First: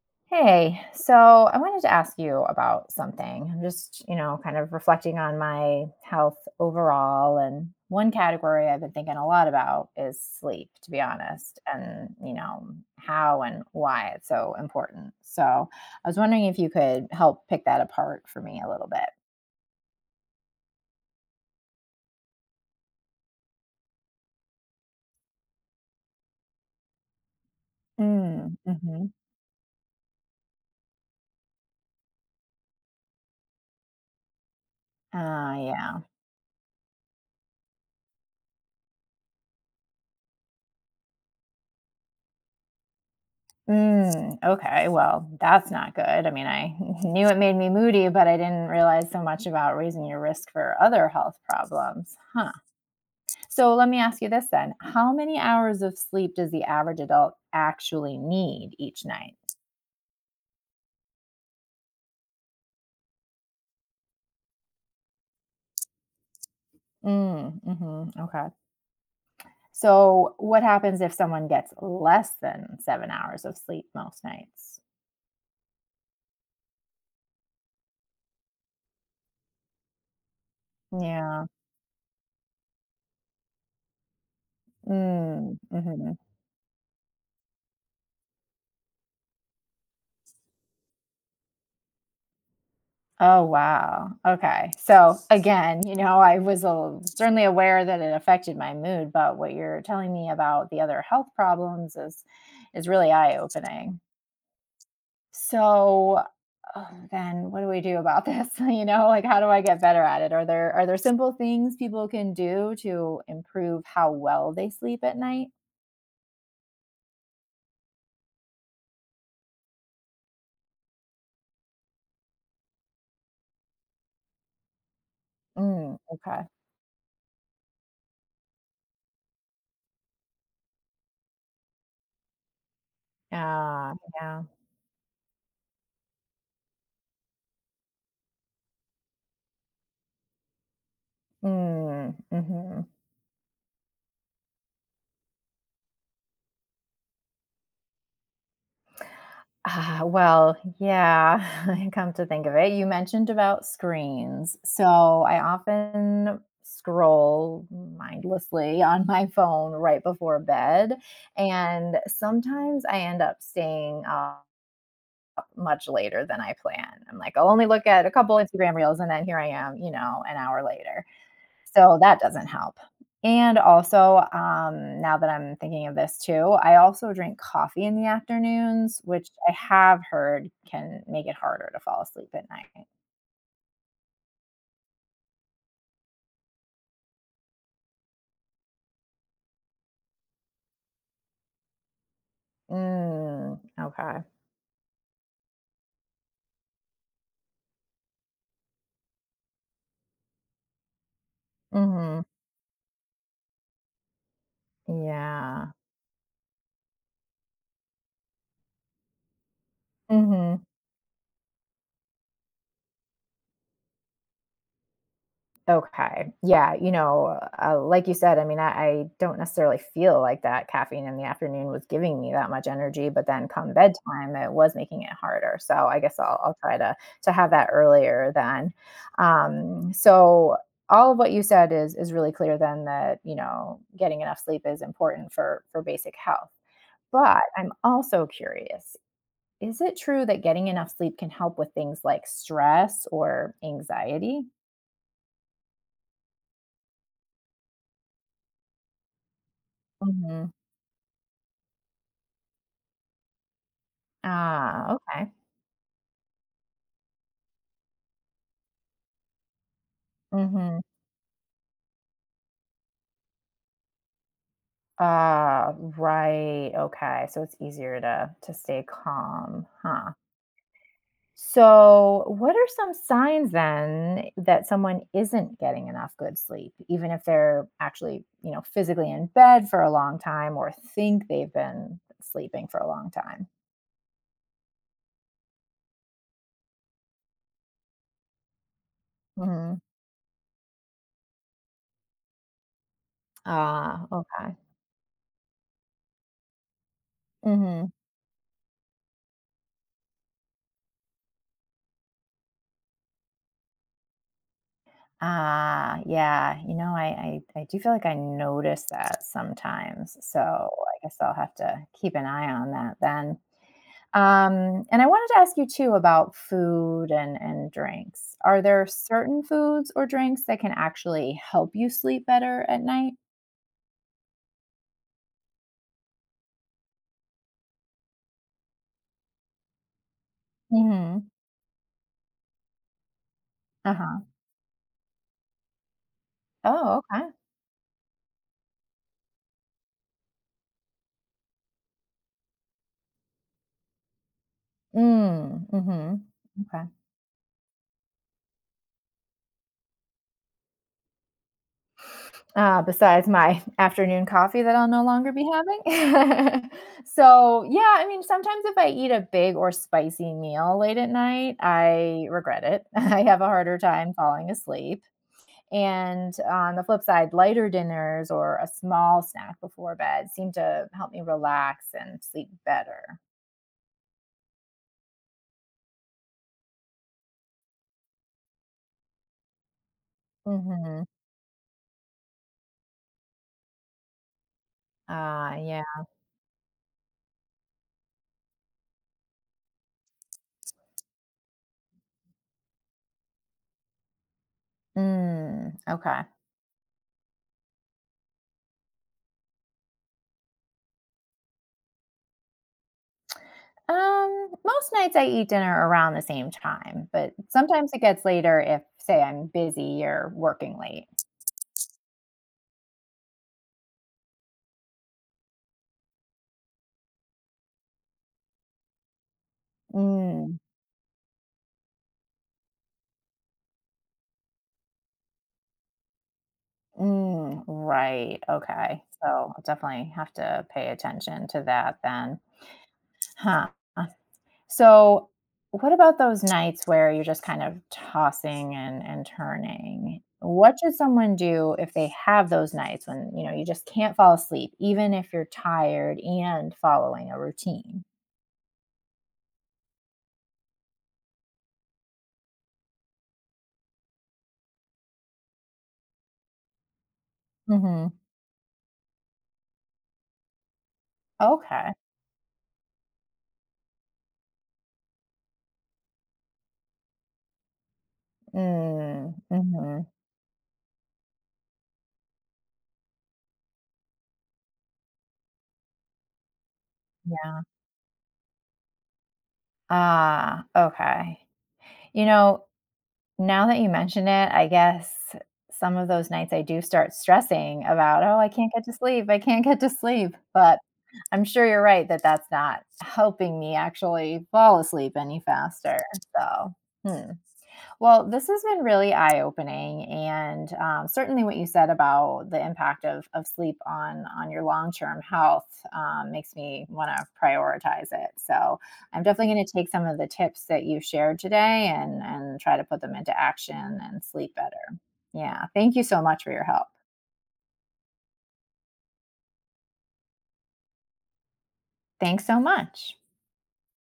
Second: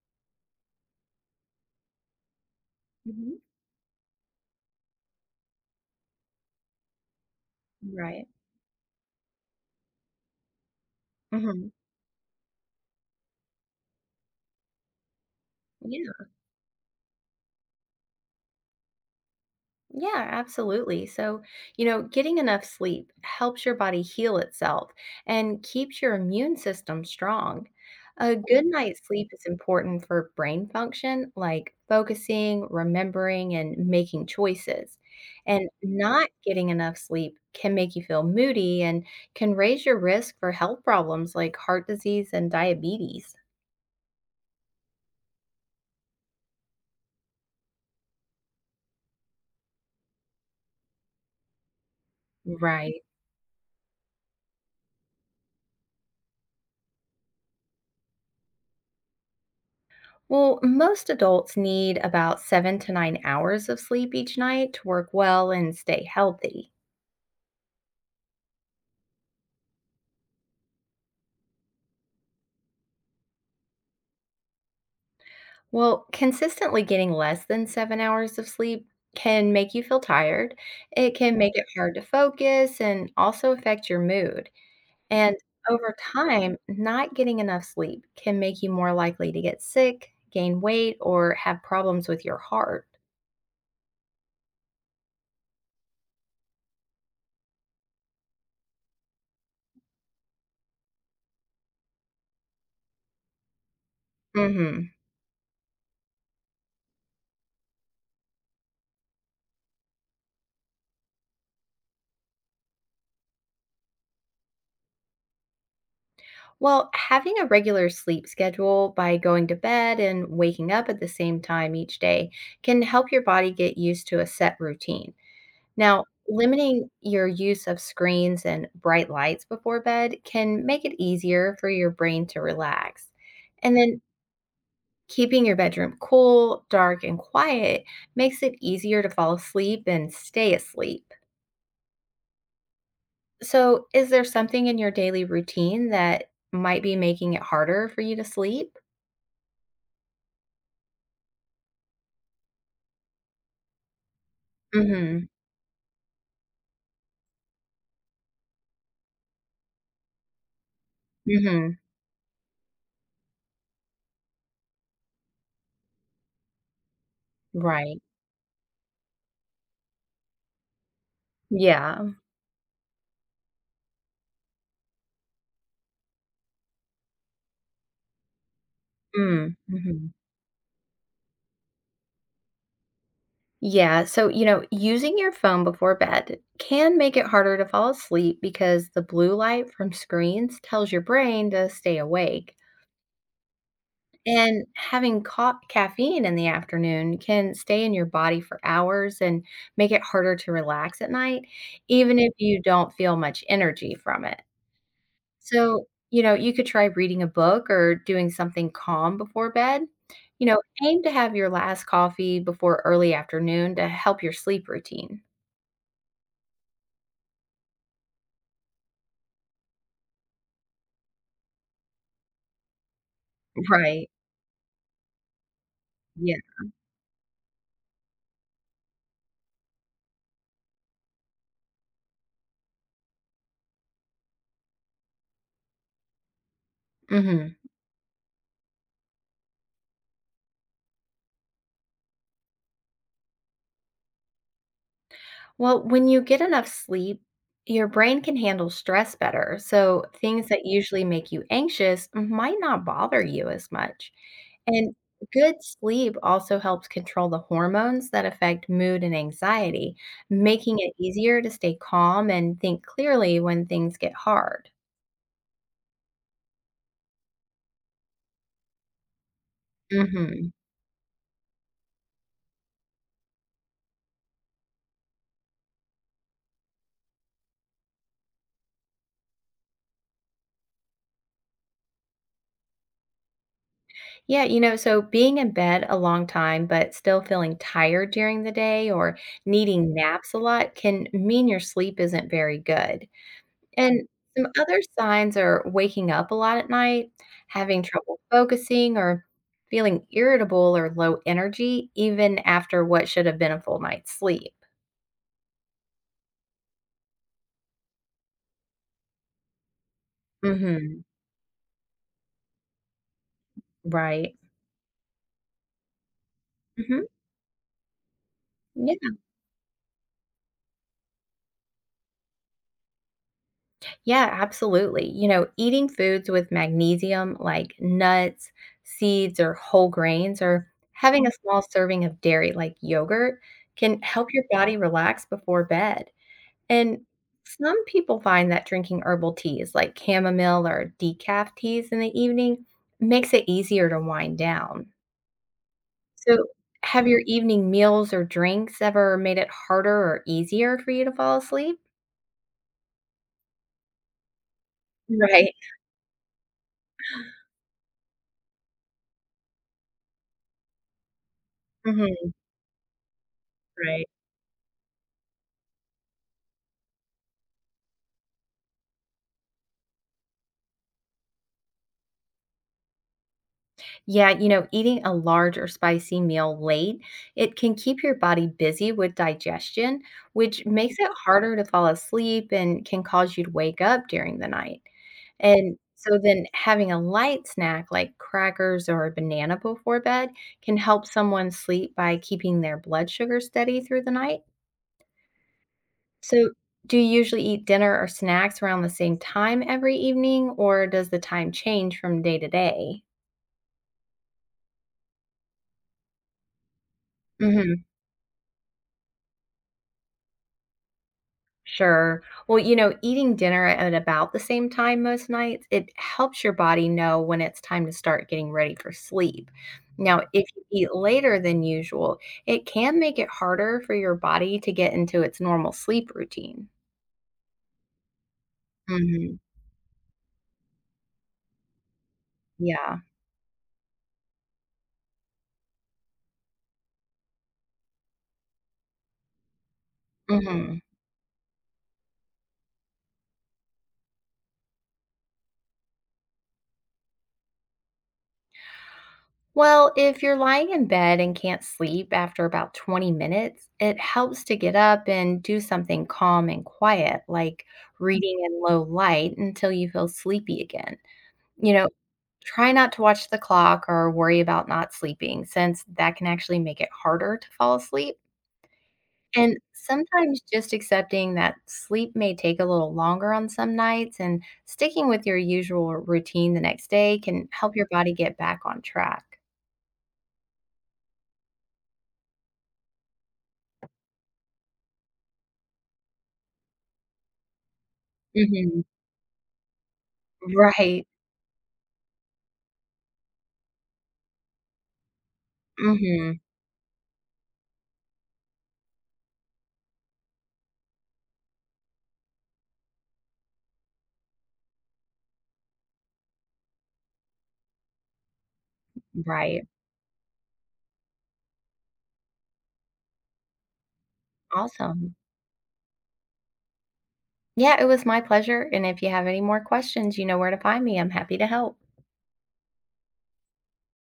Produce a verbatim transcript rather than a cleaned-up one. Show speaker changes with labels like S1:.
S1: Hey, so I wanted to ask you about
S2: Mhm.
S1: something. I'm just, you know, kind of reflecting on my health overall. And one
S2: Right.
S1: category I've been thinking a lot about is sleep, to be honest,
S2: Mhm.
S1: and, you know, how and why it's so important. So I was
S2: Yeah.
S1: wondering if you could help pick that apart for me a little bit.
S2: Yeah, absolutely. So, you know, getting enough sleep helps your body heal itself and keeps your immune system strong. A
S1: Mm,
S2: good Mhm. night's
S1: mm-hmm.
S2: sleep is important for brain function, like focusing, remembering, and making choices.
S1: Uh,
S2: And
S1: yeah.
S2: not getting enough sleep can make you feel moody and can raise your risk for health problems like heart disease and diabetes.
S1: Mm, okay. Well, that's not good. I mean, I knew it made me moody, but I didn't realize so much about raising your risk for other health problems. Huh.
S2: Right.
S1: So let me ask you this then. How many hours of sleep does the average adult actually need each night?
S2: Well, most adults need about seven to nine hours of sleep each night to work well and stay healthy.
S1: Mm, mm-hmm, okay. So what happens if someone gets less than seven hours of sleep most nights?
S2: Well, consistently getting less than seven hours of sleep can make you feel tired. It can
S1: Yeah.
S2: make it hard to focus and also affect your mood. And
S1: Mm,
S2: over
S1: mm-hmm.
S2: time, not getting enough sleep can make you more likely to get sick, gain weight, or have problems with your heart.
S1: Oh, wow. Okay. So again, you know, I was a certainly aware that it affected my mood, but what you're telling me about the other health problems is is really eye-opening.
S2: Mhm.
S1: So oh, then what do we do about this? You know, like how do I get better at it? Are there are there simple things people can do to improve how well they sleep at night?
S2: Well, having a regular sleep schedule by going to bed and waking up at the same time each day can help your body get used to a set routine.
S1: Mm,
S2: Now,
S1: okay.
S2: limiting your use of screens and bright lights before bed can make it easier for your brain to relax. And
S1: Yeah,
S2: then
S1: yeah.
S2: keeping your bedroom cool, dark, and quiet makes it easier to fall asleep and stay asleep.
S1: Mm, mhm.
S2: So, is there something in your daily routine that might be making it harder for you to sleep?
S1: Ah, well, yeah, come to think of it, you mentioned about screens. So
S2: Mhm.
S1: I often scroll mindlessly on my phone right before bed.
S2: Mhm.
S1: And sometimes I end up staying up much later than I plan. I'm like, I'll only look
S2: Right.
S1: at a couple Instagram reels, and then here I am, you know, an hour later. So
S2: Yeah.
S1: that doesn't help. And also, um, now that I'm thinking of this too, I also drink coffee in the afternoons, which I
S2: Mm,
S1: have
S2: mhm.
S1: heard can make it harder to fall asleep at night.
S2: Yeah, so, you know, using your phone before bed can make it harder to fall asleep because the blue light from screens tells your brain to stay awake.
S1: Mm, okay.
S2: And having ca caffeine in the afternoon can stay in your body for hours and make it harder to relax at night, even
S1: Mhm.
S2: if you don't feel much energy from it.
S1: Yeah.
S2: So, you know, you could try reading a book or doing something calm before bed. You know,
S1: Mhm.
S2: aim to have your last coffee before early afternoon to help your sleep routine.
S1: Okay. Yeah. You know, uh, like you said, I mean, I, I don't necessarily feel like that caffeine in the afternoon was giving me that much energy, but then come
S2: Right.
S1: bedtime, it was making it harder. So I guess
S2: Yeah.
S1: I'll, I'll try to to have that earlier then. Um, so all of what you said is is really clear then that you know getting enough sleep is important for for basic health. But
S2: Mhm.
S1: I'm also curious: is it true that getting enough sleep can help with things like stress or anxiety?
S2: Well, when you get enough sleep, your brain can handle stress better. So things
S1: Mhm.
S2: that usually make you anxious might not bother you as much. And
S1: Ah, okay.
S2: good sleep also helps control the hormones that affect mood and anxiety, making
S1: Mhm.
S2: it easier to stay calm and think clearly when things get hard.
S1: Ah, right. Okay. So it's easier to to stay calm, huh?
S2: Hmm.
S1: So, what are some signs then that someone isn't getting enough good sleep, even if they're actually, you know, physically in bed for a long time or think they've been sleeping for a long time?
S2: Yeah, you know, so being in bed a long time but still feeling tired during the day or
S1: Mhm.
S2: needing naps a lot can mean your sleep isn't very good. And
S1: Ah,
S2: some
S1: okay.
S2: other signs are waking up a lot at night, having
S1: Mhm.
S2: trouble focusing, or feeling irritable or low energy, even after what should have been a full night's sleep.
S1: Ah, yeah. You know, I, I I do feel like I notice that sometimes. So I
S2: Mhm.
S1: guess I'll have to keep an eye on that then.
S2: Right.
S1: Um, and I wanted to ask you too about
S2: Mhm.
S1: food and and drinks. Are there
S2: Yeah.
S1: certain foods or drinks that can actually help you sleep better at night?
S2: Yeah, absolutely. You know, eating foods with magnesium like nuts, seeds, or whole grains, or having
S1: Mm-hmm.
S2: a small serving of dairy like yogurt can
S1: Uh-huh.
S2: help your body relax before bed.
S1: Oh,
S2: And
S1: okay.
S2: some people find that drinking herbal teas like chamomile or decaf teas in the evening makes it easier to wind down.
S1: Mm, mm-hmm.
S2: So,
S1: Okay.
S2: have your evening meals or drinks ever made it harder or easier for you to fall asleep?
S1: Uh, besides my afternoon coffee that I'll no longer be
S2: Right.
S1: having. So, yeah, I mean, sometimes if I eat a big or spicy meal late at night, I
S2: Hmm.
S1: regret it. I have a harder
S2: Right.
S1: time falling asleep. And on the flip side, lighter dinners or a small snack before bed seem to help me relax and sleep better.
S2: Yeah, you know, eating a large or spicy meal late, it can keep your body busy with digestion, which makes
S1: Mhm.
S2: it harder to fall asleep and can cause you to wake up during the night.
S1: Ah,
S2: And
S1: yeah.
S2: so then having a light snack like crackers or a banana before bed can help someone sleep by keeping their blood sugar steady through the night.
S1: Mm, okay.
S2: So, do you usually eat dinner or snacks around the same time every evening, or does the time change from day to day?
S1: Um, most nights I eat dinner around the same time, but sometimes it gets later if, say, I'm busy or working late.
S2: Sure. Well, you know, eating dinner at about the same time most nights, it helps your body know when it's time to start getting ready for sleep. Now, if
S1: Mm,
S2: you eat later than usual, it can make it harder for your body to get into its normal sleep routine.
S1: mm, right. Okay. So
S2: Mhm.
S1: I'll definitely have to pay attention to that then.
S2: Yeah.
S1: Huh. So what about those nights where you're just kind of tossing and, and turning? What
S2: Mhm.
S1: should someone do if they have those nights when, you know, you just can't fall asleep, even if you're tired and following a routine?
S2: Well, if you're lying in bed and can't sleep after about twenty minutes, it helps to get up and do something calm and quiet, like
S1: Mm-hmm.
S2: reading in low light until you feel sleepy again. You know,
S1: Okay.
S2: try not to watch the clock or worry about not sleeping, since that can actually make it harder to fall asleep.
S1: Mm,
S2: And
S1: mhm,
S2: sometimes just accepting that sleep may take a little longer on some nights and sticking with your usual routine the next day can
S1: yeah.
S2: help your body get back on track.
S1: Ah, okay. You know, now that you mention it, I guess some of those nights I do start stressing about, "Oh, I can't
S2: Mhm.
S1: get to sleep, I can't get to sleep," but
S2: Right.
S1: I'm sure you're right that that's not helping me actually fall asleep any faster,
S2: Mhm.
S1: so, hmm. Well, this has been really eye opening, and um, certainly what you said about the impact of, of sleep on on your long term health um, makes me want to prioritize it. So I'm definitely
S2: Right.
S1: going to take some of the tips that you shared today and and try to put them into action and sleep better.
S2: Awesome.
S1: Yeah, thank you so much for your help.
S2: Yeah, it was my pleasure. And if you have any more questions, you know where to find me. I'm happy to help.
S1: Thanks so much.